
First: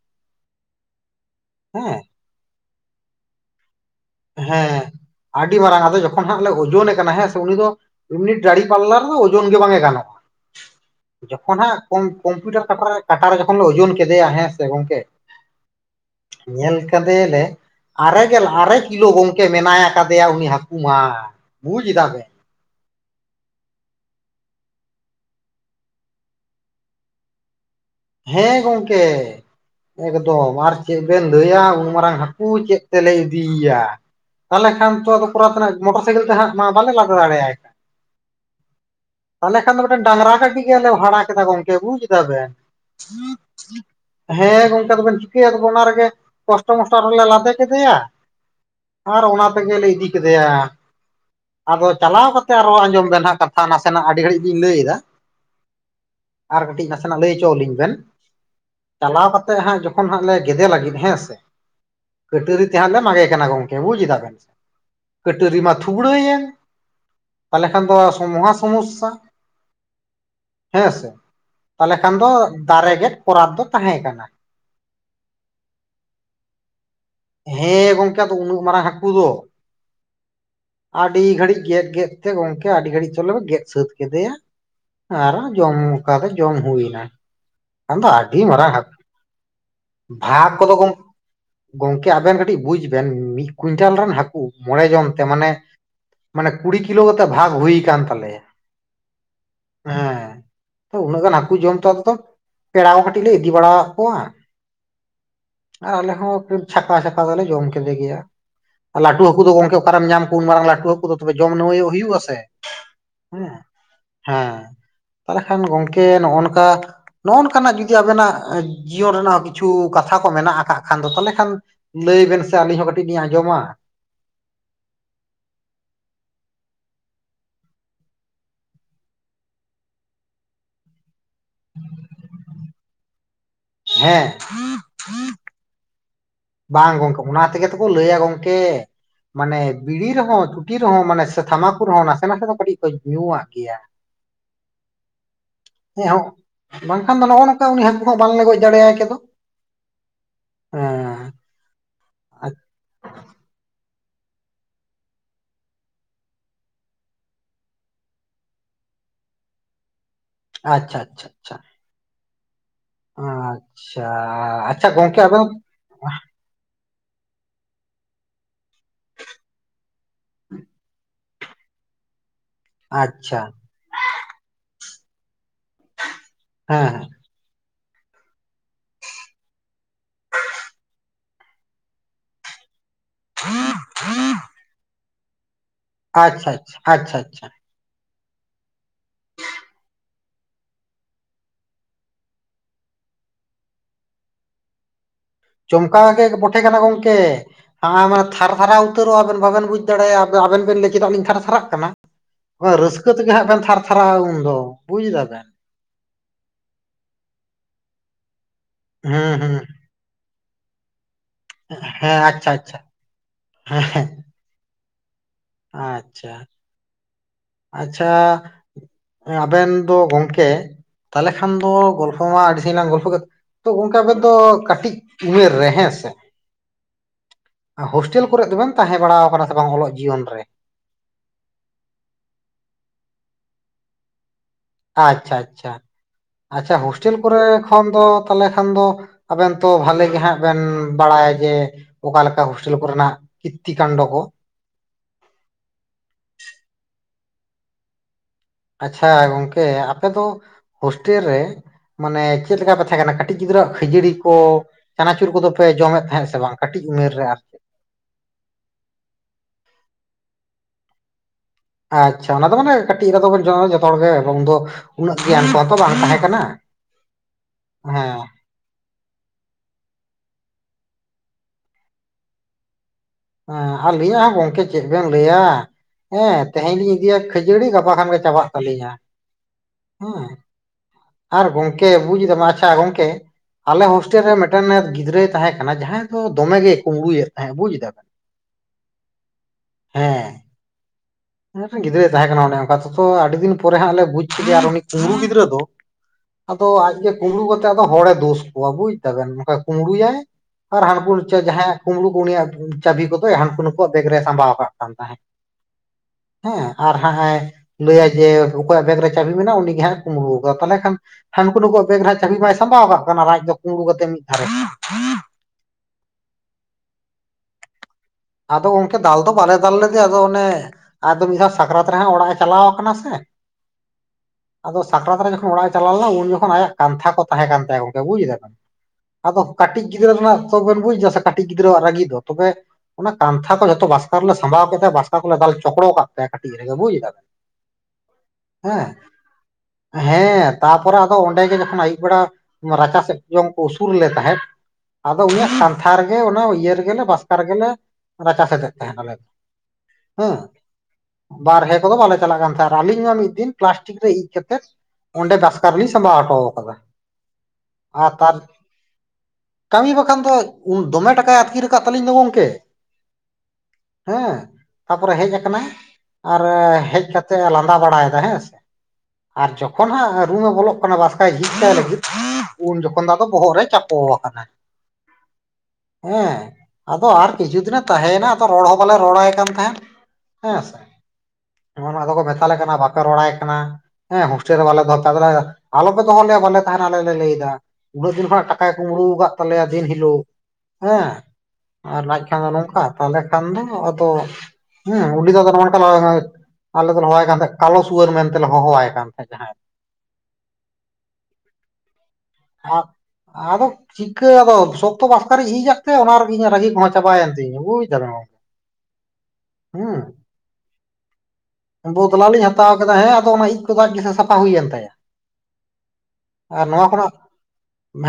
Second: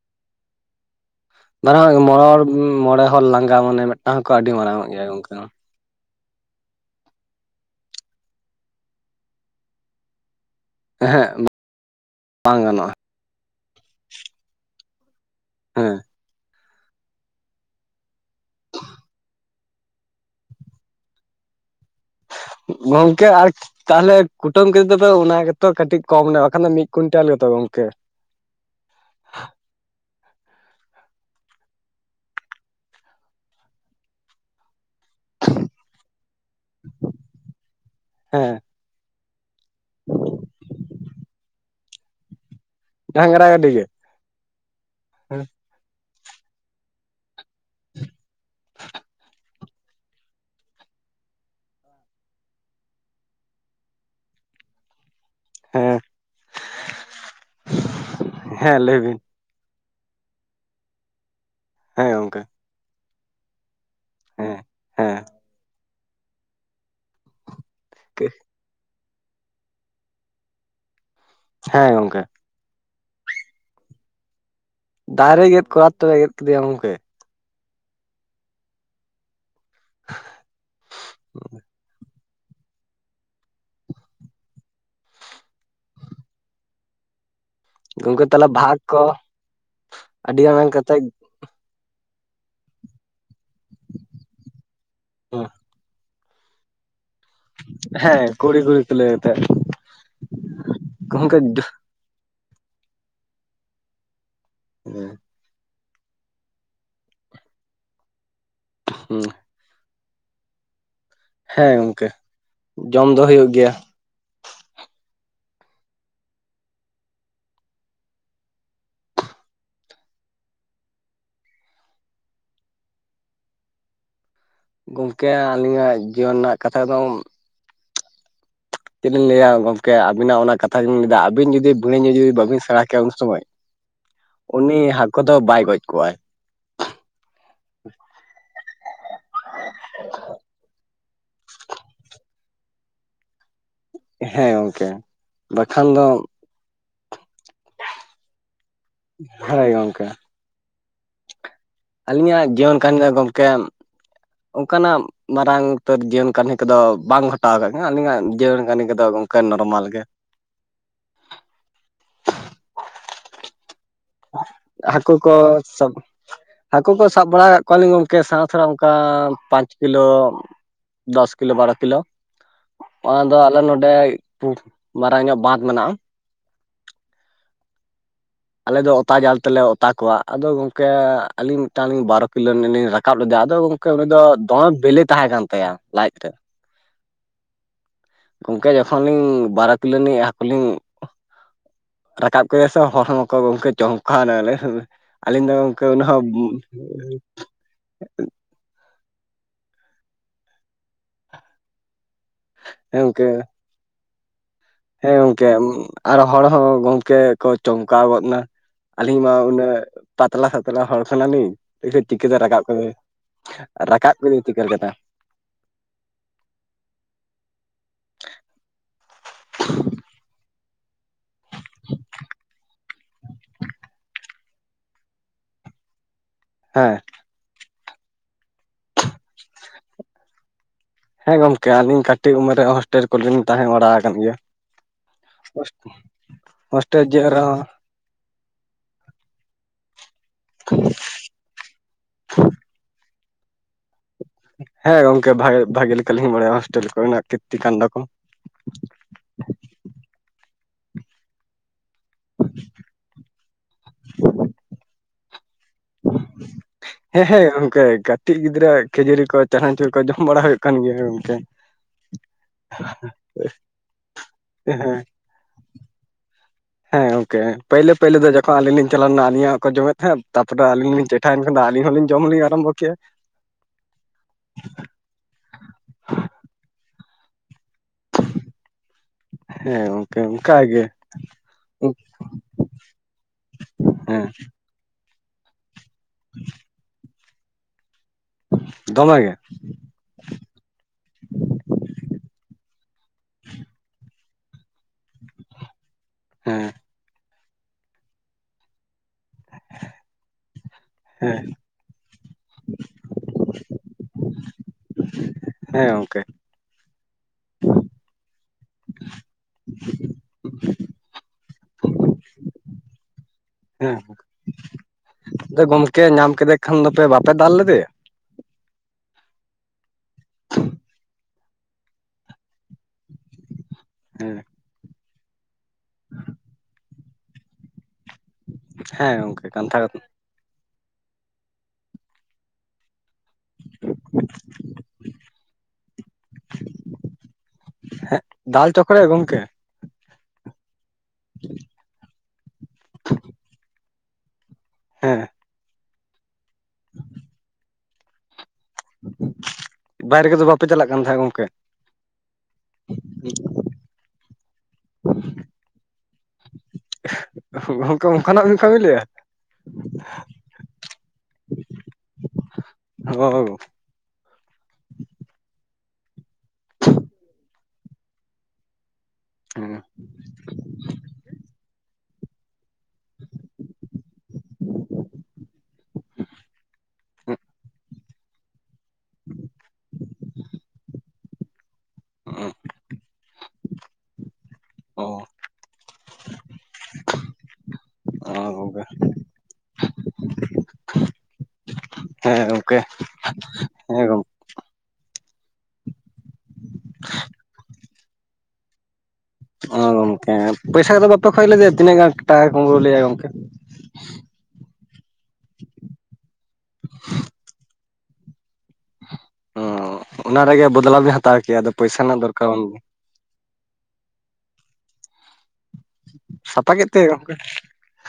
ᱢᱟᱨᱟᱝ ᱟᱜ ᱜᱮ ᱢᱚᱬᱮ ᱦᱚᱲ ᱢᱚᱬᱮ ᱦᱚᱲ ᱞᱟᱸᱜᱟ ᱢᱟᱱᱮ ᱢᱤᱫᱴᱟᱝ ᱦᱟᱹᱠᱩ ᱟᱹᱰᱤ ᱦᱮᱸ ᱢᱟᱨᱟᱝᱚᱜ ᱜᱮᱭᱟ ᱜᱚᱝᱠᱮ ᱟᱹᱰᱤ ᱢᱟᱨᱟᱝ ᱟᱫᱚ ᱡᱚ ᱠᱷᱚᱱ ᱦᱟᱸᱜ ᱞᱮ ᱳᱡᱳᱱᱮ ᱠᱟᱱᱟ ᱦᱮᱸ ᱥᱮ ᱩᱱᱤ ᱫᱚ ᱩᱱᱤ ᱰᱟᱹᱲᱤ ᱯᱟᱞᱞᱟ ᱨᱮᱫᱚ ᱳᱡᱳᱱ ᱜᱮ ᱵᱟᱝ ᱮ ᱜᱟᱱᱚᱜᱼᱟ᱾ ᱮᱦᱮᱸᱜ ᱡᱚᱠᱷᱚᱱ ᱦᱟᱸᱜ ᱠᱚᱢ ᱵᱟᱝ ᱠᱚᱢᱯᱤᱭᱩᱴᱟᱨ ᱠᱟᱴᱟ ᱜᱟᱱᱚᱜᱼᱟ ᱴᱟᱠᱟ ᱨᱮ ᱡᱚᱠᱷᱚᱱ ᱞᱮ ᱳᱡᱳᱱ ᱠᱮᱫᱮᱭᱟ ᱦᱮᱸᱥᱮ ᱜᱚᱝᱠᱮ ᱾ ᱦᱩᱸᱻ ᱧᱮᱞ ᱠᱟᱫᱮᱭᱟᱞᱮ ᱟᱨᱮ ᱜᱮ ᱞᱦᱟᱨᱮ ᱠᱤᱞᱳ ᱜᱚᱝᱠᱮ ᱢᱮᱱᱟᱭ ᱟᱠᱟᱫᱮᱭᱟ ᱩᱱᱤ ᱦᱟᱹᱠᱩ ᱢᱟ ᱵᱩᱡᱽ ᱫᱟᱵᱮᱱ ᱾ ᱜᱚᱝᱠᱮ ᱟᱨ [inaudible] ᱛᱟᱦᱚᱞᱮ ᱠᱩᱴᱟᱹᱢ ᱠᱮᱫᱮ ᱫᱚᱯᱮ ᱚᱱᱟ ᱜᱮᱛᱚ ᱠᱟᱹᱴᱤᱡ ᱠᱚᱢ ᱱᱟ ᱵᱟᱠᱷᱟᱱ ᱫᱚ ᱢᱤᱫ ᱠᱩᱧᱴᱟᱞ ᱜᱮᱛᱚ ᱜᱚᱝᱠᱮ ᱦᱮᱸ ᱜᱚᱝᱠᱮ ᱮᱠᱫᱚᱢ ᱟᱨ ᱪᱮᱫ ᱵᱮᱱ ᱞᱟᱹᱭᱟ ᱩᱱ ᱢᱟᱨᱟᱝ ᱦᱟᱹᱠᱩ ᱪᱮᱫ ᱛᱮᱞᱮ ᱤᱫᱤ ᱮᱭᱟ ᱛᱟᱦᱚᱞᱮ ᱠᱷᱟᱱ ᱛᱚ ᱫᱚ ᱠᱚᱨᱟᱣ ᱛᱮᱱᱟᱜ ᱢᱚᱴᱚᱨ ᱥᱟᱭᱠᱮᱞ ᱛᱮ ᱦᱟᱸᱜ ᱢᱟ ᱵᱟᱞᱮ ᱞᱟᱫᱮ ᱫᱟᱲᱮᱭᱟᱭ ᱠᱟᱱᱟ ᱦᱮᱸ ᱛᱟᱦᱚᱞᱮ ᱠᱷᱟᱱ ᱫᱚ ᱢᱤᱫ ᱴᱮᱱ ᱰᱟᱝᱨᱟ ᱜᱟᱹᱰᱤ ᱜᱮᱞᱮ ᱵᱷᱟᱲᱟ ᱠᱮᱫᱟ ᱜᱚᱝᱠᱮ ᱵᱩᱡ ᱫᱟ ᱵᱮᱱ ᱰᱟᱝᱨᱟ ᱜᱟᱹᱰᱤ ᱜᱮ ᱦᱮᱸ ᱜᱚᱝᱠᱮ ᱟᱫᱚ ᱵᱮᱱ ᱪᱤᱠᱟᱹᱭᱟ ᱛᱚᱵᱮ ᱚᱱᱟ ᱨᱮᱜᱮ ᱠᱚᱥᱴᱚ ᱢᱚᱥᱴᱚ ᱟᱨᱚ ᱞᱮ ᱞᱟᱫᱮ ᱠᱮᱫᱮᱭᱟ ᱟᱨ ᱚᱱᱟ ᱛᱮᱜᱮᱞᱮ ᱤᱫᱤ ᱠᱮᱫᱮᱭᱟ ᱟᱫᱚ ᱪᱟᱞᱟᱣ ᱠᱟᱛᱮ ᱟᱨᱚ ᱟᱸᱡᱚᱢ ᱵᱮᱱ ᱦᱟᱸᱜ ᱠᱟᱛᱷᱟ ᱱᱟᱥᱮ ᱱᱟᱜ ᱟᱹᱰᱤ ᱜᱷᱟᱹᱲᱤᱡ ᱞᱤᱧ ᱞᱟᱹᱭ ᱮᱫᱟ ᱦᱮᱸ ᱟᱨ ᱠᱟᱹᱴᱤᱡ ᱱᱟᱥᱮ ᱱᱟᱜ ᱞᱟᱹᱭ ᱦᱚᱪᱚᱣᱟ ᱞᱤᱧ ᱵᱮᱱ ᱦᱮᱸ ᱞᱟᱹᱭ ᱵᱤᱱ ᱪᱟᱞᱟᱣ ᱠᱟᱛᱮ ᱦᱟᱜ ᱡᱚᱠᱷᱚᱱ ᱦᱟᱸᱜ ᱞᱮ ᱜᱮᱫᱮ ᱞᱟᱹᱜᱤᱫ ᱦᱮᱸᱥᱮ ᱦᱮᱸ ᱜᱚᱝᱠᱮ ᱠᱟᱹᱴᱟᱹᱨᱤ ᱛᱮᱦᱟᱸᱜ ᱞᱮ ᱢᱟᱜᱮ ᱠᱟᱱᱟ ᱜᱚᱝᱠᱮ ᱵᱩᱡ ᱫᱟᱵᱮᱱ ᱦᱮᱸ ᱦᱮᱸ ᱠᱟᱹᱴᱟᱹᱨᱤ ᱢᱟ ᱛᱷᱩᱵᱽᱲᱟᱹᱭᱮᱱ ᱛᱟᱦᱚᱞᱮ ᱠᱷᱟᱱ ᱫᱚ ᱥᱚ ᱢᱟᱦᱟᱥ [inaudible] ᱥᱚᱢᱚᱥᱥᱟ ᱦᱮᱸᱥᱮ ᱦᱮᱸ ᱛᱟᱞᱦᱮ ᱠᱷᱟᱱ ᱜᱚᱝᱠᱮ ᱫᱚ ᱫᱟᱨᱮ ᱜᱮᱫ ᱠᱚᱨᱟᱛᱽ ᱫᱚ ᱛᱟᱦᱮᱸ ᱠᱟᱱᱟ ᱫᱟᱨᱮ ᱜᱮᱫ ᱠᱚᱨᱟᱫᱽ ᱛᱮᱯᱮ ᱜᱮᱫ ᱠᱮᱫᱮᱭᱟ ᱜᱚᱝᱠᱮ ᱦᱮᱸ ᱜᱚᱝᱠᱮ ᱟᱫᱚ ᱩᱱᱟᱹᱜ ᱢᱟᱨᱟᱝ ᱦᱟᱹᱠᱩ ᱫᱚ ᱟᱹᱰᱤ ᱜᱷᱟᱹᱲᱤᱡ ᱜᱮᱫ ᱜᱮᱫ ᱛᱮ ᱜᱚᱝᱠᱮ ᱟᱹᱰᱤ ᱜᱷᱟᱹᱲᱤᱡ ᱪᱚᱞᱮ ᱜᱮᱫ ᱥᱟᱹᱛ ᱠᱮᱫᱮᱭᱟ ᱟᱨ ᱦᱟᱜ ᱡᱚᱢ ᱚᱠᱟ ᱫᱚ ᱡᱚᱢ ᱦᱩᱭ ᱱᱟ ᱟᱢᱫᱚ ᱜᱚᱝᱠᱮ ᱟᱹᱰᱤ ᱛᱟᱦᱚᱞᱮ ᱢᱟᱨᱟᱝ ᱵᱷᱟᱜᱽ ᱦᱟᱠᱩ ᱠᱚ ᱟᱹᱰᱤ ᱵᱷᱟᱜᱽ ᱜᱟᱱ ᱠᱚᱫᱚ ᱜᱚᱝ ᱠᱟᱛᱮᱜ ᱜᱚᱝᱠᱮ ᱟᱵᱮᱱ ᱠᱟᱹᱴᱤᱡ ᱵᱩᱡ ᱵᱮᱱ ᱢᱤᱫ ᱠᱩᱭᱤᱱᱴᱟᱞ ᱨᱮᱱ ᱦᱟᱹᱠᱩ ᱢᱚᱬᱮ ᱡᱚᱱ ᱛᱮ ᱢᱟᱱᱮ ᱢᱟᱱᱮ ᱠᱩᱲᱤ ᱠᱤᱞᱳ ᱠᱟᱛᱮᱜ ᱵᱷᱟᱜᱽ ᱦᱩᱭ ᱟᱠᱟᱱ ᱦᱮᱸ ᱛᱟᱞᱮᱭᱟ ᱠᱩᱲᱤ ᱠᱩᱲᱤ ᱠᱚ ᱞᱟᱹᱭ ᱠᱟᱛᱮ ᱦᱮᱸ ᱩᱱᱟᱹᱜ ᱜᱟᱱ ᱜᱚᱝᱠᱮ ᱦᱟᱹᱠᱩ ᱡᱚᱢ ᱛᱚ ᱟᱫᱚ ᱯᱮᱲᱟ ᱠᱚ ᱠᱟᱹᱴᱤᱡ ᱞᱮ ᱤᱫᱤ ᱵᱟᱲᱟᱣᱟᱜ ᱠᱚᱣᱟ ᱦᱮᱸ ᱟᱨ ᱟᱞᱮ ᱦᱚᱸ ᱪᱷᱟᱯᱷᱟ ᱪᱷᱟᱯᱷᱟ ᱫᱚᱞᱮ ᱡᱚᱢ ᱠᱮᱫᱮ ᱜᱮᱭᱟ ᱞᱟᱹᱴᱩ ᱦᱟᱹᱠᱩ ᱫᱚ ᱜᱚᱝᱠᱮ ᱚᱠᱟ ᱨᱮᱢ ᱧᱟᱢ ᱠᱩ ᱩᱱ ᱢᱟᱨᱟᱝ ᱞᱟᱹᱴᱩ ᱦᱟᱹᱠᱩ ᱫᱚ ᱛᱚᱵᱮ ᱡᱚᱢ ᱦᱮᱸ ᱱᱟᱹᱢᱟᱹᱭᱚᱜ ᱜᱚᱝᱠᱮ ᱦᱩᱭᱩᱜ ᱟᱥᱮ ᱡᱚᱢ ᱫᱚ ᱦᱮᱸ ᱦᱩᱭᱩᱜ ᱜᱮᱭᱟ ᱦᱮᱸ᱾ ᱛᱟᱦᱚᱞᱮ ᱠᱷᱟᱱ ᱜᱚᱝᱠᱮ ᱱᱚᱜᱼᱚ ᱱᱚᱝᱠᱟ ᱱᱚᱝᱠᱟᱱᱟᱜ ᱡᱩᱫᱤ ᱟᱵᱮᱱᱟᱜ ᱡᱤᱭᱚᱱ ᱨᱮᱱᱟᱜ ᱠᱤᱪᱷᱩ ᱠᱟᱛᱷᱟ ᱠᱚ ᱢᱮᱱᱟᱜ ᱟᱠᱟᱫ ᱠᱷᱟᱱ ᱫᱚ ᱛᱟᱦᱚᱞᱮ ᱠᱷᱟᱱ ᱞᱟᱹᱭ ᱵᱮᱱ ᱥᱮ ᱟᱹᱞᱤᱧ ᱦᱚᱸ ᱠᱟᱹᱴᱤᱡ ᱞᱤᱧ ᱟᱸᱡᱚᱢᱟ? ᱜᱚᱝᱠᱮ ᱟᱹᱞᱤᱧᱟᱜ ᱡᱤᱭᱚᱱ ᱨᱮᱱᱟᱜ ᱠᱟᱛᱷᱟ ᱫᱚ ᱪᱮᱫ ᱞᱤᱧ ᱞᱟᱹᱭᱟ ᱜᱚᱝᱠᱮ? ᱟᱵᱤᱱᱟᱜ ᱚᱱᱟ ᱠᱟᱛᱷᱟ ᱜᱮᱞᱤᱧ ᱞᱟᱹᱭ ᱫᱟ ᱟᱹᱵᱤᱱ ᱡᱩᱫᱤ ᱵᱤᱲᱤ ᱧᱩ ᱡᱩᱫᱤ ᱵᱟᱹᱵᱤᱱ ᱥᱮᱬᱟ ᱠᱮᱭᱟ ᱩᱱ ᱥᱚᱢᱚᱭ ᱦᱮᱸ ᱩᱱᱤ ᱦᱟᱹᱠᱩ ᱫᱚ ᱵᱟᱭ ᱜᱚᱡ ᱠᱚᱜ-ᱟᱭ᱾ ᱵᱟᱝ ᱜᱚᱝᱠᱮ ᱚᱱᱟ ᱛᱮᱜᱮ ᱛᱚᱠᱚ ᱞᱟᱹᱭᱟ ᱜᱚᱝᱠᱮ ᱢᱟᱱᱮ ᱵᱤᱲᱤ ᱨᱮᱦᱚᱸ ᱪᱩᱴᱤ ᱨᱮᱦᱚᱸ ᱢᱟᱱᱮ ᱥᱮ ᱛᱷᱟᱢᱟᱠᱩᱨ ᱨᱮᱦᱚᱸ ᱱᱟᱥᱮ ᱱᱟᱥᱮ ᱫᱚ ᱠᱟᱹᱴᱤᱡ ᱠᱚ ᱧᱩᱣᱟᱜ ᱜᱮᱭᱟ᱾ ᱦᱮᱸ ᱜᱚᱝᱠᱮ, ᱵᱟᱠᱷᱟᱱ ᱫᱚ ᱦᱮᱸᱜ ᱵᱟᱝᱠᱷᱟᱱ ᱫᱚ ᱱᱚᱜᱼᱚ ᱱᱚᱝᱠᱟ ᱩᱱᱤ ᱦᱟᱹᱠᱩ ᱦᱚᱸ ᱵᱟᱝ ᱞᱮ ᱜᱚᱡ ᱫᱟᱲᱮᱭᱟᱭ ᱠᱮᱫᱚ᱾ ᱦᱳᱭ ᱜᱚᱝᱠᱮ, ᱦᱮᱸ ᱟᱹᱞᱤᱧᱟᱜ ᱟᱪᱪᱷᱟ ᱡᱤᱭᱚᱱ ᱠᱟᱹᱦᱱᱤ ᱫᱚ ᱜᱚᱝᱢᱮ ᱚᱱᱠᱟᱱᱟᱜ ᱢᱟᱨᱟᱝ ᱩᱛᱟᱹᱨ ᱡᱤᱭᱚᱱ ᱠᱟᱹᱱᱦᱤ ᱠᱚᱫᱚ ᱵᱟᱝ ᱜᱷᱚᱴᱟᱣ ᱟᱠᱟᱫ ᱞᱤᱧᱟ᱾ ᱟᱹᱞᱤᱧᱟᱜ ᱡᱤᱭᱚᱱ ᱠᱟᱹᱦᱱᱤ ᱠᱚᱫᱚ ᱜᱚᱝᱠᱮ ᱱᱚᱨᱢᱟᱞ ᱜᱮ᱾ ᱟᱪᱪᱷᱟ ᱟᱪᱪᱷᱟ ᱟᱪᱪᱷᱟ ᱟᱻᱪᱪᱷᱟ ᱟᱪᱪᱷᱟ ᱦᱟᱹᱠᱩ ᱜᱚᱝᱠᱮ ᱠᱚ ᱟᱵᱤᱱ ᱥᱟᱵ ᱦᱟᱹᱠᱩ ᱠᱚ ᱥᱟᱵ ᱵᱟᱲᱟ ᱠᱟᱜ ᱠᱚᱣᱟᱞᱤᱧ ᱜᱚᱝᱠᱮ ᱥᱮᱲᱟ ᱥᱮᱲᱟᱶ ᱚᱱᱠᱟ ᱯᱟᱸᱪ ᱠᱤᱞᱳ ᱫᱚᱥ ᱠᱤᱞᱳ ᱵᱟᱨᱚ ᱠᱤᱞᱳ ᱟᱫᱚ ᱟᱪᱪᱷᱟ ᱟᱞᱮ ᱱᱚᱸᱰᱮ ᱢᱟᱨᱟᱝ ᱧᱚᱜ ᱵᱟᱸᱫᱷ ᱢᱮᱱᱟᱜᱼᱟ᱾ ᱦᱮᱸ ᱦᱮᱸ ᱟᱞᱮ ᱫᱚ ᱚᱛᱟ ᱡᱟᱞ ᱛᱮᱞᱮ ᱚᱛᱟ ᱠᱚᱣᱟ᱾ ᱟᱫᱚ ᱜᱚᱝᱠᱮ ᱟᱹᱞᱤᱧ ᱢᱤᱫᱴᱟᱝ ᱞᱤᱧ ᱵᱟᱨᱚ ᱠᱤᱞᱳ ᱨᱤᱱᱤᱞᱤᱧ ᱨᱟᱠ ᱨᱟᱠᱟᱵ ᱞᱮᱫᱮᱭᱟ, ᱟᱫᱚ ᱜᱚᱢᱠᱮ ᱩᱱᱤ ᱫᱚ ᱫᱚᱢᱮ ᱵᱮᱞᱮ ᱛᱟᱦᱮᱸ ᱠᱟᱱ ᱛᱟᱭᱟ᱾ ᱞᱟᱡ ᱨᱮ ᱟᱪᱪᱷᱟ ᱟᱪᱪᱷᱟ ᱟᱪᱪᱷᱟ ᱟᱪᱪᱷᱟ ᱜᱚᱝᱠᱮ ᱡᱚᱠᱷᱚᱱ ᱞᱤᱧ ᱵᱟᱨᱳ ᱠᱤᱞᱳ ᱨᱤᱱᱤᱡ ᱦᱟᱹᱠᱩ ᱞᱤᱧ ᱨᱟᱠᱟᱵ ᱠᱮᱫᱭᱟ ᱥᱮ ᱦᱚᱲ ᱢᱟ ᱠᱚ ᱜᱚᱝᱠᱮ ᱪᱚᱢᱠᱟᱣᱱᱟᱞᱮ᱾ ᱪᱚᱢᱠᱟᱣ ᱜᱮ ᱵᱚᱴᱷᱮ ᱠᱟᱱᱟ ᱜᱚᱝᱠᱮ, ᱟᱢ ᱢᱟ ᱛᱷᱟᱨ ᱛᱷᱟᱨᱟᱣ ᱩᱛᱟᱹᱨᱚᱜ ᱟᱵᱮᱱ ᱵᱟᱵᱮᱱ ᱵᱩᱡᱽ ᱫᱟᱲᱮᱭᱟᱜᱼᱟ ᱟᱵᱮᱱ ᱟᱵᱮᱱ ᱵᱮᱱ ᱞᱟᱹᱭ ᱠᱮᱫᱟ ᱟᱹᱞᱤᱧ ᱛᱷᱟᱨᱛᱷᱟᱨᱟᱜ ᱠᱟᱱᱟ᱾ ᱦᱳᱭ ᱦᱮᱸ ᱨᱟᱹᱥᱠᱟᱹ ᱜᱚᱢᱠᱮ ᱛᱮᱜᱮ ᱦᱟᱸᱜ ᱵᱮᱱ ᱛᱷᱟᱨ ᱛᱷᱟᱨᱟᱜ ᱩᱱ ᱫᱚ, ᱦᱮᱸ ᱜᱚᱝᱠᱮ ᱟᱨᱚ ᱦᱚᱲ ᱦᱚᱸ ᱜᱚᱢᱠᱮ ᱠᱚ ᱪᱚᱢᱠᱟᱣ ᱜᱚᱫ ᱱᱟ᱾ ᱟᱹᱞᱤᱧ ᱢᱟ ᱦᱩᱸ ᱦᱩᱸ ᱩᱱᱟᱹᱜ ᱯᱟᱛᱞᱟ ᱥᱟᱛᱞᱟ ᱦᱚᱲ ᱠᱟᱱᱟᱞᱤᱧ᱾ [unintelligible] ᱦᱮᱸ ᱪᱤᱠᱟᱹᱛᱮ ᱟᱪᱪᱷᱟ ᱨᱟᱠᱟᱵ ᱟᱪᱪᱷᱟ ᱠᱮᱫᱮ ᱟᱹᱧ? ᱦᱮᱸ ᱦᱮᱸ ᱨᱟᱠᱟᱵ ᱠᱮᱫᱮ ᱟᱹᱧ ᱪᱤᱠᱟᱹ ᱞᱮᱠᱟᱛᱮ? ᱟᱪᱪᱷᱟ ᱟᱪᱪᱷᱟ ᱟᱵᱮᱱ ᱫᱚ ᱜᱚᱝᱠᱮ ᱛᱟᱦᱚᱞᱮ ᱠᱷᱟᱱ ᱫᱚ ᱜᱚᱞᱯᱷᱚ ᱢᱟ ᱟᱹᱰᱤ ᱥᱟᱹᱜᱤᱧ ᱞᱟᱝ ᱜᱚᱞᱯᱷᱚ ᱛᱚ ᱚᱱᱠᱟ ᱟᱵᱮ ᱫᱚ ᱠᱟᱹᱴᱤᱡ ᱩᱢᱮᱨ ᱨᱮ ᱦᱮᱸᱥᱮ ᱦᱮᱸ ᱦᱳᱥᱴᱮᱞ ᱠᱚᱨᱮ ᱫᱚᱵᱮᱱ ᱛᱟᱦᱮᱸ ᱵᱟᱲᱟ ᱟᱠᱟᱱᱟ ᱥᱮ ᱵᱟᱝ ᱚᱞᱚᱜ ᱡᱤᱭᱚᱱ ᱨᱮ? ᱦᱮᱸ ᱜᱚᱢᱠᱮ ᱟᱹᱞᱤᱧ ᱠᱟᱹᱴᱤᱡ ᱩᱢᱮᱨ ᱨᱮ ᱦᱳᱥᱴᱮᱞ ᱠᱚᱨᱮ ᱞᱤᱧ ᱛᱟᱦᱮᱸ ᱵᱟᱲᱟ ᱠᱟᱱ ᱜᱮᱭᱟ᱾ ᱟᱪᱪᱷᱟ ᱟᱪᱪᱷᱟ ᱟᱪᱪᱷᱟ ᱦᱳᱥᱴᱮᱞ ᱡᱤᱭᱚᱱ ᱠᱚᱨᱮ ᱨᱮᱦᱚᱸ ᱠᱷᱚᱱ ᱛᱚ ᱛᱟᱦᱞᱮ ᱠᱷᱟᱱ ᱫᱚ ᱟᱵᱮᱱ ᱛᱚ ᱵᱷᱟᱞᱮ ᱜᱮ ᱦᱟᱸᱜ ᱵᱮᱱ ᱵᱟᱲᱟᱭ ᱜᱮ ᱚᱠᱟ ᱞᱮᱠᱟ ᱦᱳᱥᱴᱮᱞ ᱠᱚᱨᱮᱱᱟᱜ ᱠᱤᱨᱛᱤ ᱠᱟᱱᱰᱚ ᱠᱚ᱾ ᱦᱮᱸ ᱜᱚᱢᱠᱮ ᱵᱷᱟ ᱵᱷᱟᱜᱮ ᱞᱮᱠᱟ ᱞᱤᱧ ᱵᱟᱲᱟᱭᱟ ᱦᱳᱥᱴᱮᱞ ᱠᱚᱨᱮᱱᱟᱜ ᱠᱤᱨᱛᱤ ᱠᱟᱱᱰᱚ ᱠᱚ᱾ ᱟᱪᱪᱷᱟ ᱜᱚᱝᱠᱮ ᱟᱯᱮ ᱫᱚ ᱦᱳᱥᱴᱮᱞ ᱨᱮ ᱢᱟᱱᱮ ᱪᱮᱫ ᱞᱮᱠᱟ ᱯᱮ ᱛᱟᱦᱮᱸ ᱠᱟᱱᱟ? ᱠᱟᱹᱴᱤᱡ ᱜᱤᱫᱽᱨᱟᱹ ᱟᱜ ᱠᱷᱟᱹᱡᱟᱹᱲᱤ ᱠᱚ ᱪᱟᱱᱟᱪᱩᱨ ᱠᱚᱫᱚ ᱯᱮ ᱡᱚᱢᱮᱫ ᱛᱟᱦᱮᱸᱜ ᱥᱮ ᱵᱟᱝ? ᱠᱟᱹᱴᱤᱡ ᱩᱢᱮᱨ ᱨᱮ ᱦᱮᱸ ᱟᱨ ᱦᱮᱸ ᱪᱮᱫ ᱜᱚᱢᱠᱮ ᱠᱟᱹᱴᱤᱡ ᱜᱤᱫᱽᱨᱟᱹ ᱟᱜ ᱠᱷᱟᱹᱡᱟᱹᱨᱤ ᱠᱚ ᱪᱟᱱᱟᱪᱩᱨ ᱠᱚ ᱡᱚᱢ ᱵᱟᱲᱟ ᱦᱩᱭᱩᱜ ᱠᱟᱱ ᱜᱮᱭᱟ ᱜᱚᱢᱠᱮ᱾ ᱟᱪᱪᱷᱟ ᱚᱱᱟ ᱫᱚ ᱢᱟᱱᱮ ᱠᱟᱹᱴᱤᱡ ᱨᱮᱫᱚ ᱵᱚᱱ ᱡᱚᱢᱟ ᱡᱚᱛᱚ ᱦᱚᱲ ᱜᱮ ᱮᱵᱚᱝ ᱩᱱᱫᱚ ᱦᱮᱸ ᱩᱱᱟᱹᱜ ᱜᱮᱭᱟᱱ ᱠᱚᱦᱚᱸ ᱛᱚ ᱵᱟᱝ ᱛᱟᱦᱮᱸ ᱠᱟᱱᱟ᱾ ᱦᱮᱸ ᱜᱚᱢᱠᱮ ᱯᱟᱹᱭᱞᱟᱹ ᱦᱮᱸ ᱯᱟᱹᱭᱞᱟᱹ ᱫᱚ ᱡᱚᱜ [unintelligible] ᱟᱹᱞᱤᱧ ᱞᱤᱧ ᱪᱟᱞᱟᱣ ᱞᱮᱱᱟ ᱟᱹᱞᱤᱧᱟᱜ ᱦᱚᱸᱠᱚ ᱡᱚᱢᱮᱫ ᱛᱟᱦᱮᱸᱫ ᱛᱟᱨᱯᱚᱨᱮ ᱟᱹᱧᱤᱧ ᱞᱤᱧ ᱪᱮᱴᱷᱟᱭᱮᱱ ᱠᱷᱟᱱ ᱫᱚ ᱟᱞᱤᱧ ᱦᱚᱞᱤᱧ ᱡᱚᱢ ᱞᱤᱧ ᱟᱨᱟᱢᱵᱚ ᱠᱮᱜᱼᱟ᱾ ᱟᱸ ᱟᱞᱤᱧᱟᱜ ᱦᱚᱸ ᱜᱚᱝᱠᱮ ᱪᱮᱫ ᱵᱮᱱ ᱞᱟᱹᱭᱟ ᱦᱮᱸ ᱛᱮᱦᱮᱧ ᱞᱤᱧ ᱤᱫᱤᱭᱟ ᱠᱷᱟᱹᱡᱟᱹᱲᱤ ᱜᱟᱯᱟ ᱠᱷᱟᱱ ᱪᱟᱵᱟᱜ ᱛᱟᱹᱞᱤᱧᱟ᱾ ᱦᱮᱸ ᱜᱚᱢᱠᱮ ᱚᱱᱠᱟ ᱜᱮ ᱟᱨ ᱜᱚᱝᱠᱮ ᱵᱩᱡᱽ ᱫᱟᱢ ᱟᱪᱪᱷᱟ ᱜᱚᱝᱠᱮ ᱟᱞᱮ ᱦᱳᱥᱴᱮᱞ ᱦᱮᱸ ᱨᱮ ᱢᱤᱫᱴᱮᱱ ᱜᱤᱫᱽᱨᱟᱹᱭ ᱛᱟᱦᱮᱸ ᱠᱟᱱᱟ ᱡᱟᱦᱟᱸᱭ ᱫᱚᱢᱮ ᱜᱮ ᱠᱩᱢᱵᱽᱲᱩᱭᱮᱫ ᱛᱟᱦᱮᱸᱜ ᱵᱩᱡᱽ ᱫᱟ ᱵᱮᱱ ᱫᱚᱢᱮ ᱜᱮ ᱦᱮᱸ ᱟᱞᱮ ᱴᱷᱮᱱ ᱜᱤᱫᱨᱟᱹᱭ ᱛᱟᱦᱮᱸ ᱠᱟᱱᱟ ᱚᱱᱮ ᱚᱱᱠᱟ ᱟᱯᱟᱛᱚᱛᱚ ᱟᱹᱰᱤ ᱫᱤᱱ ᱯᱚᱨᱮ ᱦᱟᱸᱜ ᱞᱮ ᱵᱩᱡᱽ ᱠᱮᱫᱮᱭᱟ ᱟᱨ ᱩᱱᱤ ᱠᱩᱢᱲᱩ ᱜᱤᱫᱽᱨᱟᱹ ᱫᱚ, ᱦᱮᱸ ᱟᱫᱚ ᱟᱡᱽ ᱜᱮ ᱠᱩᱢᱵᱽᱲᱩ ᱜᱚᱛᱮ ᱟᱫᱚ ᱦᱚᱲᱮ ᱫᱳᱥ ᱠᱚᱣᱟ ᱵᱩᱡᱽ ᱛᱟᱵᱮᱱ ᱚᱝᱠᱟ ᱠᱩᱢᱵᱽᱲᱩᱭᱟᱭ ᱟᱨ ᱦᱟᱱᱠᱩᱪᱚ ᱦᱮᱸ ᱡᱟᱦᱟᱸᱭ ᱠᱩᱢᱲᱩ ᱠᱩᱱᱤᱭᱟᱜ ᱪᱟᱹᱵᱤ ᱠᱚᱫᱚᱭ ᱦᱟᱱᱠᱩ ᱱᱩᱠᱩᱣᱟᱜ ᱵᱮᱜ ᱨᱮ ᱥᱟᱢᱵᱟᱣ ᱠᱟᱜ ᱠᱟᱱ ᱛᱟᱦᱮᱸᱫ ᱦᱮᱸ ᱜᱚᱝᱠᱮ ᱦᱮᱸ ᱟᱨ ᱦᱟᱸᱜ ᱮ ᱞᱟᱹᱭᱟ ᱡᱮ ᱚᱠᱚᱭᱟᱜ ᱵᱮᱜᱽ ᱨᱮ ᱪᱟᱹᱵᱤ ᱢᱮᱱᱟᱜᱼᱟ ᱩᱱᱤᱜᱮ ᱦᱟᱸᱜ ᱠᱩᱢᱲᱩ ᱟᱠᱟᱫᱟ ᱛᱟᱦᱟᱞᱮ ᱠᱷᱟᱱ ᱦᱟᱱᱠᱩ ᱱᱟᱠᱚᱣᱟᱜ ᱵᱮᱜᱽ ᱨᱮ ᱦᱟᱸᱜ ᱪᱟᱹᱵᱤ ᱢᱟᱭ ᱥᱟᱢᱵᱟᱣ ᱠᱟᱜ ᱠᱟᱱᱟ ᱟᱡᱫᱚ ᱠᱩᱢᱲᱩ ᱠᱟᱛᱮᱫ ᱢᱤᱫ ᱫᱷᱟᱨᱮ ᱫᱚ ᱜᱚᱢᱠᱮ ᱧᱟᱢ ᱠᱮᱫᱮ ᱠᱷᱟᱱ ᱫᱚ ᱯᱮ ᱵᱟᱯᱮ ᱫᱟᱞ ᱞᱮᱫᱮᱭᱟ᱾ ᱟᱫᱚ ᱜᱚᱝᱠᱮ ᱫᱟᱞ ᱫᱚ ᱵᱟᱞᱮ ᱫᱟᱞ ᱞᱮᱫᱮᱭᱟ ᱟᱫᱚ ᱚᱱᱮ ᱟᱫᱚ ᱢᱤᱫ ᱫᱷᱟᱣ ᱥᱟᱠᱨᱟᱛ ᱨᱮ ᱦᱟᱸ ᱚᱲᱟᱜ ᱮ ᱪᱟᱞᱟᱣ ᱠᱟᱱᱟ ᱥᱮ ᱦᱮᱸ ᱟᱫᱚ ᱥᱟᱠᱨᱟᱛ ᱨᱮ ᱡᱚᱠᱷᱚᱱ ᱚᱲᱟᱜ ᱮ ᱪᱟᱞᱟᱣ ᱞᱮᱱᱟ ᱩᱱ ᱡᱚᱠᱷᱚᱱ ᱟᱭᱟᱜ ᱠᱟᱱᱛᱷᱟ ᱠᱚ ᱛᱟᱦᱮᱸᱠᱟᱱ ᱛᱟᱭᱟ ᱜᱚᱝᱠᱮ ᱵᱩᱡᱽ ᱫᱟᱢ ᱦᱮᱸ ᱟᱫᱚ ᱜᱚᱝᱠᱮ ᱠᱟᱱᱛᱷᱟ ᱠᱟᱹᱴᱤᱡᱽ ᱠᱟᱛᱷᱟ ᱜᱤᱫᱽᱨᱟᱹ ᱫᱚ ᱱᱟᱸᱜ ᱵᱩᱡᱟ ᱥᱮ ᱠᱟᱹᱴᱤᱡᱽ ᱜᱤᱫᱽᱨᱟᱹᱣᱟᱜ ᱨᱟᱹᱜᱤ ᱫᱚ ᱛᱚᱵᱮ ᱚᱱᱟ ᱠᱟᱱᱛᱷᱟ ᱠᱚ ᱡᱚᱛᱚ ᱵᱟᱥᱠᱟ ᱮᱨ ᱞᱮ ᱥᱟᱢᱵᱟᱣ ᱠᱮᱫᱟ ᱵᱟᱥᱠᱟ ᱠᱚ ᱞᱮ ᱫᱟᱞ ᱪᱚᱠᱲᱚ ᱠᱟᱫ ᱛᱟᱭᱟ ᱠᱟᱹᱴᱤᱡᱽ ᱨᱮᱜᱮ ᱵᱩᱡᱽ ᱫᱟᱵᱮᱱ ᱦᱮᱸᱜ ᱫᱟᱞ ᱦᱮᱸ ᱪᱚᱠᱨᱮ ᱜᱚᱝᱠᱮ? ᱦᱮᱸ ᱛᱟᱯᱚᱨᱮ ᱟᱫᱚ ᱚᱸᱰᱮᱜᱮ ᱡᱚᱠᱷᱚᱱ ᱟᱹᱭᱩᱵ ᱵᱮᱲᱟ ᱨᱟᱪᱟᱥᱮᱫ ᱡᱚᱝ ᱠᱚ ᱩᱥᱩᱨ ᱞᱮᱫ ᱛᱟᱦᱮᱸᱫ ᱦᱮᱸ ᱟᱫᱚ ᱩᱱᱤᱭᱟᱜ ᱠᱟᱱᱛᱷᱟ ᱨᱮ ᱜᱮ ᱚᱱᱟ ᱤᱭᱟᱹ ᱨᱮᱜᱮᱞᱮ ᱵᱟᱥᱠᱟ ᱨᱮᱜᱮᱞᱮ ᱨᱟᱪᱟᱠᱟᱫᱮᱫ ᱛᱟᱦᱮᱱᱟᱞᱮ ᱵᱟᱭᱨᱮ ᱦᱮᱸ ᱠᱚᱫᱚ ᱵᱟᱯᱮ ᱪᱟᱞᱟᱜ ᱠᱟᱱ ᱛᱟᱦᱮᱸᱫ ᱜᱚᱝᱠᱮ ᱵᱟᱨᱦᱮ ᱠᱚᱫᱚ ᱵᱟᱞᱮ ᱪᱟᱞᱟᱜ ᱠᱟᱱ ᱛᱟᱦᱮᱸ ᱟᱨ ᱟᱹᱞᱤᱧ ᱢᱟ ᱢᱤᱫ ᱫᱤᱱ ᱯᱮᱞᱟᱥᱴᱤᱠ ᱨᱮ ᱤᱡᱽ ᱠᱟᱛᱮᱫ ᱚᱸᱰᱮ ᱵᱟᱥᱠᱟᱨᱤᱞᱤᱧ ᱥᱟᱢᱵᱟᱣ ᱦᱚᱴᱚ ᱠᱟᱫᱟ ᱜᱚᱝᱠᱮ ᱟᱨ ᱛᱟᱨ ᱚᱱᱠᱟᱱᱟᱜ ᱵᱤᱱ ᱠᱟᱹᱢᱤ ᱞᱮᱜᱼᱟ ᱠᱟᱹᱢᱤ ᱵᱟᱠᱷᱟᱱ ᱫᱚ ᱫᱚᱢᱮ ᱴᱟᱠᱟᱭ ᱟᱛᱠᱤᱨ ᱟᱠᱟᱫ ᱛᱟᱹᱞᱤᱧ ᱫᱚ ᱜᱚᱝᱠᱮ ᱦᱳ ᱦᱮᱸ ᱛᱟᱯᱚᱨᱮ ᱦᱮᱡᱽ ᱟᱠᱟᱱᱟᱭ ᱟᱨ ᱦᱮᱡᱽ ᱠᱟᱛᱮ ᱞᱟᱸᱫᱟ ᱵᱟᱲᱟᱭᱮᱫᱟ ᱦᱮᱸ ᱥᱮ ᱟᱨ ᱦᱮᱸ ᱡᱚᱠᱷᱚᱱ ᱦᱟᱸᱜ ᱨᱩᱢ ᱮ ᱵᱚᱞᱚᱜ [unintelligible] ᱵᱟᱥᱠᱟᱭ ᱡᱷᱤᱡᱽ ᱛᱟᱭ ᱞᱟᱹᱜᱤᱫ ᱩᱱ ᱡᱚᱠᱷᱚᱱ ᱫᱚ ᱟᱫᱚ ᱵᱚᱦᱚᱜ ᱨᱮᱭ ᱪᱟᱯᱚ ᱟᱠᱟᱱᱟ᱾ ᱦᱮᱸ ᱟᱫᱚ ᱟᱨ ᱠᱤᱪᱷᱩ ᱫᱤᱱᱮ ᱛᱦᱭᱮᱱᱟ ᱟᱫᱚ ᱨᱚᱲ ᱦᱚᱸ ᱵᱟᱞᱮ ᱨᱚᱲᱟᱭ ᱠᱟᱱ ᱛᱟᱦᱮᱸᱱ᱾ ᱦᱮᱸ ᱥᱮ, ᱮᱢᱟᱱ ᱟᱫᱚ ᱠᱚ ᱢᱮᱛᱟᱞᱮ ᱠᱟᱱᱟ ᱵᱟᱯᱮ ᱨᱚᱲᱟᱭ ᱠᱟᱱᱟ ᱦᱮᱸ ᱦᱳᱥᱴᱮᱞ ᱨᱮ ᱵᱟᱞᱮ ᱫᱚᱦᱚ ᱚ ᱛᱟ, [inaudible] ᱟᱞᱚᱯᱮ ᱫᱚᱦᱚ ᱞᱮᱭᱟ ᱵᱟᱞᱮ ᱛᱟᱦᱮᱱᱟ ᱟᱞᱮ ᱞᱮ ᱞᱟᱹᱭᱫᱟ ᱩᱱᱟᱹᱜ ᱫᱤᱱ ᱚ ᱠᱷᱚᱱᱟᱜ ᱴᱟᱠᱟᱭ ᱜᱚᱝᱠᱮ ᱠᱩᱢᱵᱽᱲᱩ ᱠᱟᱫ ᱛᱟᱞᱮᱭᱟ ᱫᱤᱱ ᱦᱤᱞᱳᱜ ᱦᱮᱸ ᱟᱨ ᱱᱟᱡ ᱦᱮᱸ ᱠᱷᱟᱱ ᱫᱚ ᱱᱚᱝ ᱜᱚᱝᱠᱮ ᱛᱟᱦᱟᱞᱮ ᱠᱷᱟᱱ ᱫᱚ ᱦᱮᱸ ᱟᱫᱚ ᱜᱚᱝ ᱦᱮᱸ ᱩᱱᱤ ᱫᱚ ᱟᱫᱚ ᱱᱚᱭᱠᱟ ᱟᱞᱮ ᱫᱚ ᱞᱮ ᱦᱚᱦᱚᱼᱟᱭ ᱛᱟᱦᱮᱸᱫ ᱠᱟᱞᱳ ᱥᱩᱣᱟᱹᱨ ᱢᱮᱱᱛᱮ ᱞᱮ ᱦᱚᱦᱚᱣᱟᱭ ᱠᱟᱱ ᱛᱟᱦᱮᱸᱫ ᱡᱟᱦᱟᱸᱭ ᱚ ᱜᱚᱝᱠᱮ, ᱯᱚᱭᱥᱟ ᱠᱚᱫᱚ ᱵᱟᱯᱮ ᱠᱷᱚᱭ ᱞᱮᱫᱮᱭᱟ? ᱛᱤᱱᱟᱹᱜ ᱜᱟᱱ ᱴᱟᱠᱟᱭ ᱠᱚᱢᱲᱩ ᱟᱨ ᱞᱮᱜᱟᱭ ᱜᱚᱝᱠᱮ ᱟᱫᱚ ᱪᱤᱠᱟᱹ ᱟᱫᱚ ᱥᱚᱠᱛᱚ ᱵᱟᱥᱠᱟᱨᱤᱧ ᱤᱡᱟᱜ ᱛᱟᱭᱟ ᱚᱱᱟᱨᱮᱜᱮ ᱤᱧᱟᱹᱜ ᱨᱟᱹᱜᱤ ᱠᱚᱦᱚᱸ ᱪᱟᱵᱟᱭᱮᱱ ᱛᱤᱧᱟᱹ ᱵᱩᱡᱽ ᱫᱟ ᱵᱮᱱ ᱜᱚᱝᱠᱮ [inaudible] ᱚᱸᱻ ᱦᱩᱸ ᱚᱱᱟ ᱨᱮᱜᱮ ᱵᱚᱫᱞᱟᱵᱤᱱ ᱦᱟᱛᱟᱣ ᱠᱮᱭᱟ ᱟᱫᱚ ᱯᱚᱭᱥᱟ ᱨᱮᱱᱟᱜ ᱵᱚᱫᱞᱟ ᱞᱤᱧ ᱫᱚᱨᱠᱟᱨ ᱵᱟᱸ ᱦᱟᱛᱟᱣ ᱠᱮᱫᱟ ᱦᱮᱸ ᱟᱫᱚ ᱚᱱᱟ ᱤᱡ ᱟᱡ ᱜᱮ ᱥᱮ ᱥᱟᱯᱷᱟ ᱦᱩᱭᱮᱱ ᱛᱟᱭᱟ, ᱟᱨ ᱥᱟᱯᱷᱟ ᱱᱚᱣᱟ ᱠᱮᱫ ᱛᱮ ᱠᱷᱱᱟᱜ ᱜᱚᱝᱠᱮ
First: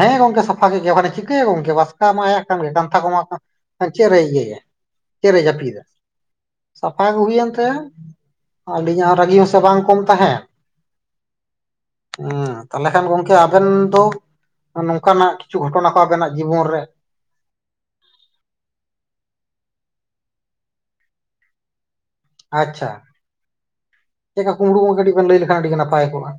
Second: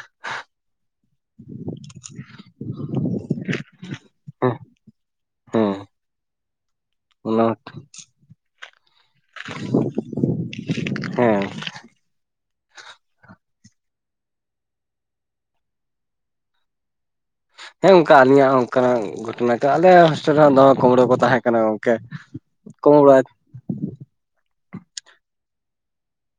ᱦᱮᱸ ᱜᱚᱝᱠᱮ ᱥᱟᱯᱷᱟ ᱜᱮ ᱢᱟᱱᱮ ᱪᱤᱠᱟᱹᱭᱟ ᱜᱚᱝᱠᱮ ᱵᱟᱥᱠᱟ ᱢᱟ ᱟᱭᱟᱜ ᱠᱟᱱ ᱜᱮ ᱠᱟᱱᱛᱷᱟ ᱠᱚ ᱢᱟ ᱪᱮᱨᱮ ᱦᱮᱸ ᱤᱭᱟᱹᱭᱟ? ᱪᱮᱨᱮ ᱦᱮᱸ ᱡᱟᱹᱯᱤᱫᱟ ᱥᱟᱯᱷᱟ ᱜᱮ ᱚᱱᱟ ᱦᱩᱭᱮᱱ ᱛᱟᱭᱟ᱾ ᱟᱹᱞᱤᱧᱟᱜ ᱨᱟᱹᱜᱤ ᱦᱚᱸ ᱥᱮ ᱵᱟᱝ ᱠᱚᱢ ᱛᱟᱦᱮᱸᱱ᱾ ᱦᱮᱸ ᱩᱸᱻ ᱛᱟᱦᱟᱞᱮ ᱠᱷᱟᱱ ᱜᱚᱝᱠᱮ ᱟᱵᱮᱱ ᱫᱚ? ᱱᱚᱝᱠᱟᱱᱟᱜ ᱠᱤᱪᱷᱩ ᱜᱷᱚᱴᱚᱱᱟ ᱠᱚ ᱟᱵᱮᱱᱟᱜ ᱡᱤᱵᱚᱱ ᱨᱮ? ᱦᱮᱸ ᱚᱱᱠᱟ ᱟᱞᱤᱧᱟᱜ ᱦᱚᱸ ᱚᱱᱠᱟᱱᱟᱜ ᱜᱷᱚᱴᱚᱱᱟ ᱟᱞᱮ ᱦᱳᱥᱴᱮᱞ ᱨᱮ ᱦᱚ ᱫᱚᱢᱮ ᱠᱩᱢᱲᱩ ᱠᱚ ᱛᱟᱦᱮᱸ ᱠᱟᱱᱟ ᱜᱚᱝᱠᱮ᱾ ᱟᱪᱪᱷᱟ, ᱠᱩᱢᱵᱽᱲᱩ ᱪᱮᱫᱠᱟ ᱠᱩᱢᱲᱩ ᱠᱚ ᱠᱟᱹᱴᱤᱡᱽᱨᱵᱮᱱ ᱞᱟᱹᱭ ᱞᱮᱠᱷᱟᱱ ᱟᱹᱰᱤ ᱱᱟᱯᱟᱭ ᱠᱚᱜᱼᱟ᱾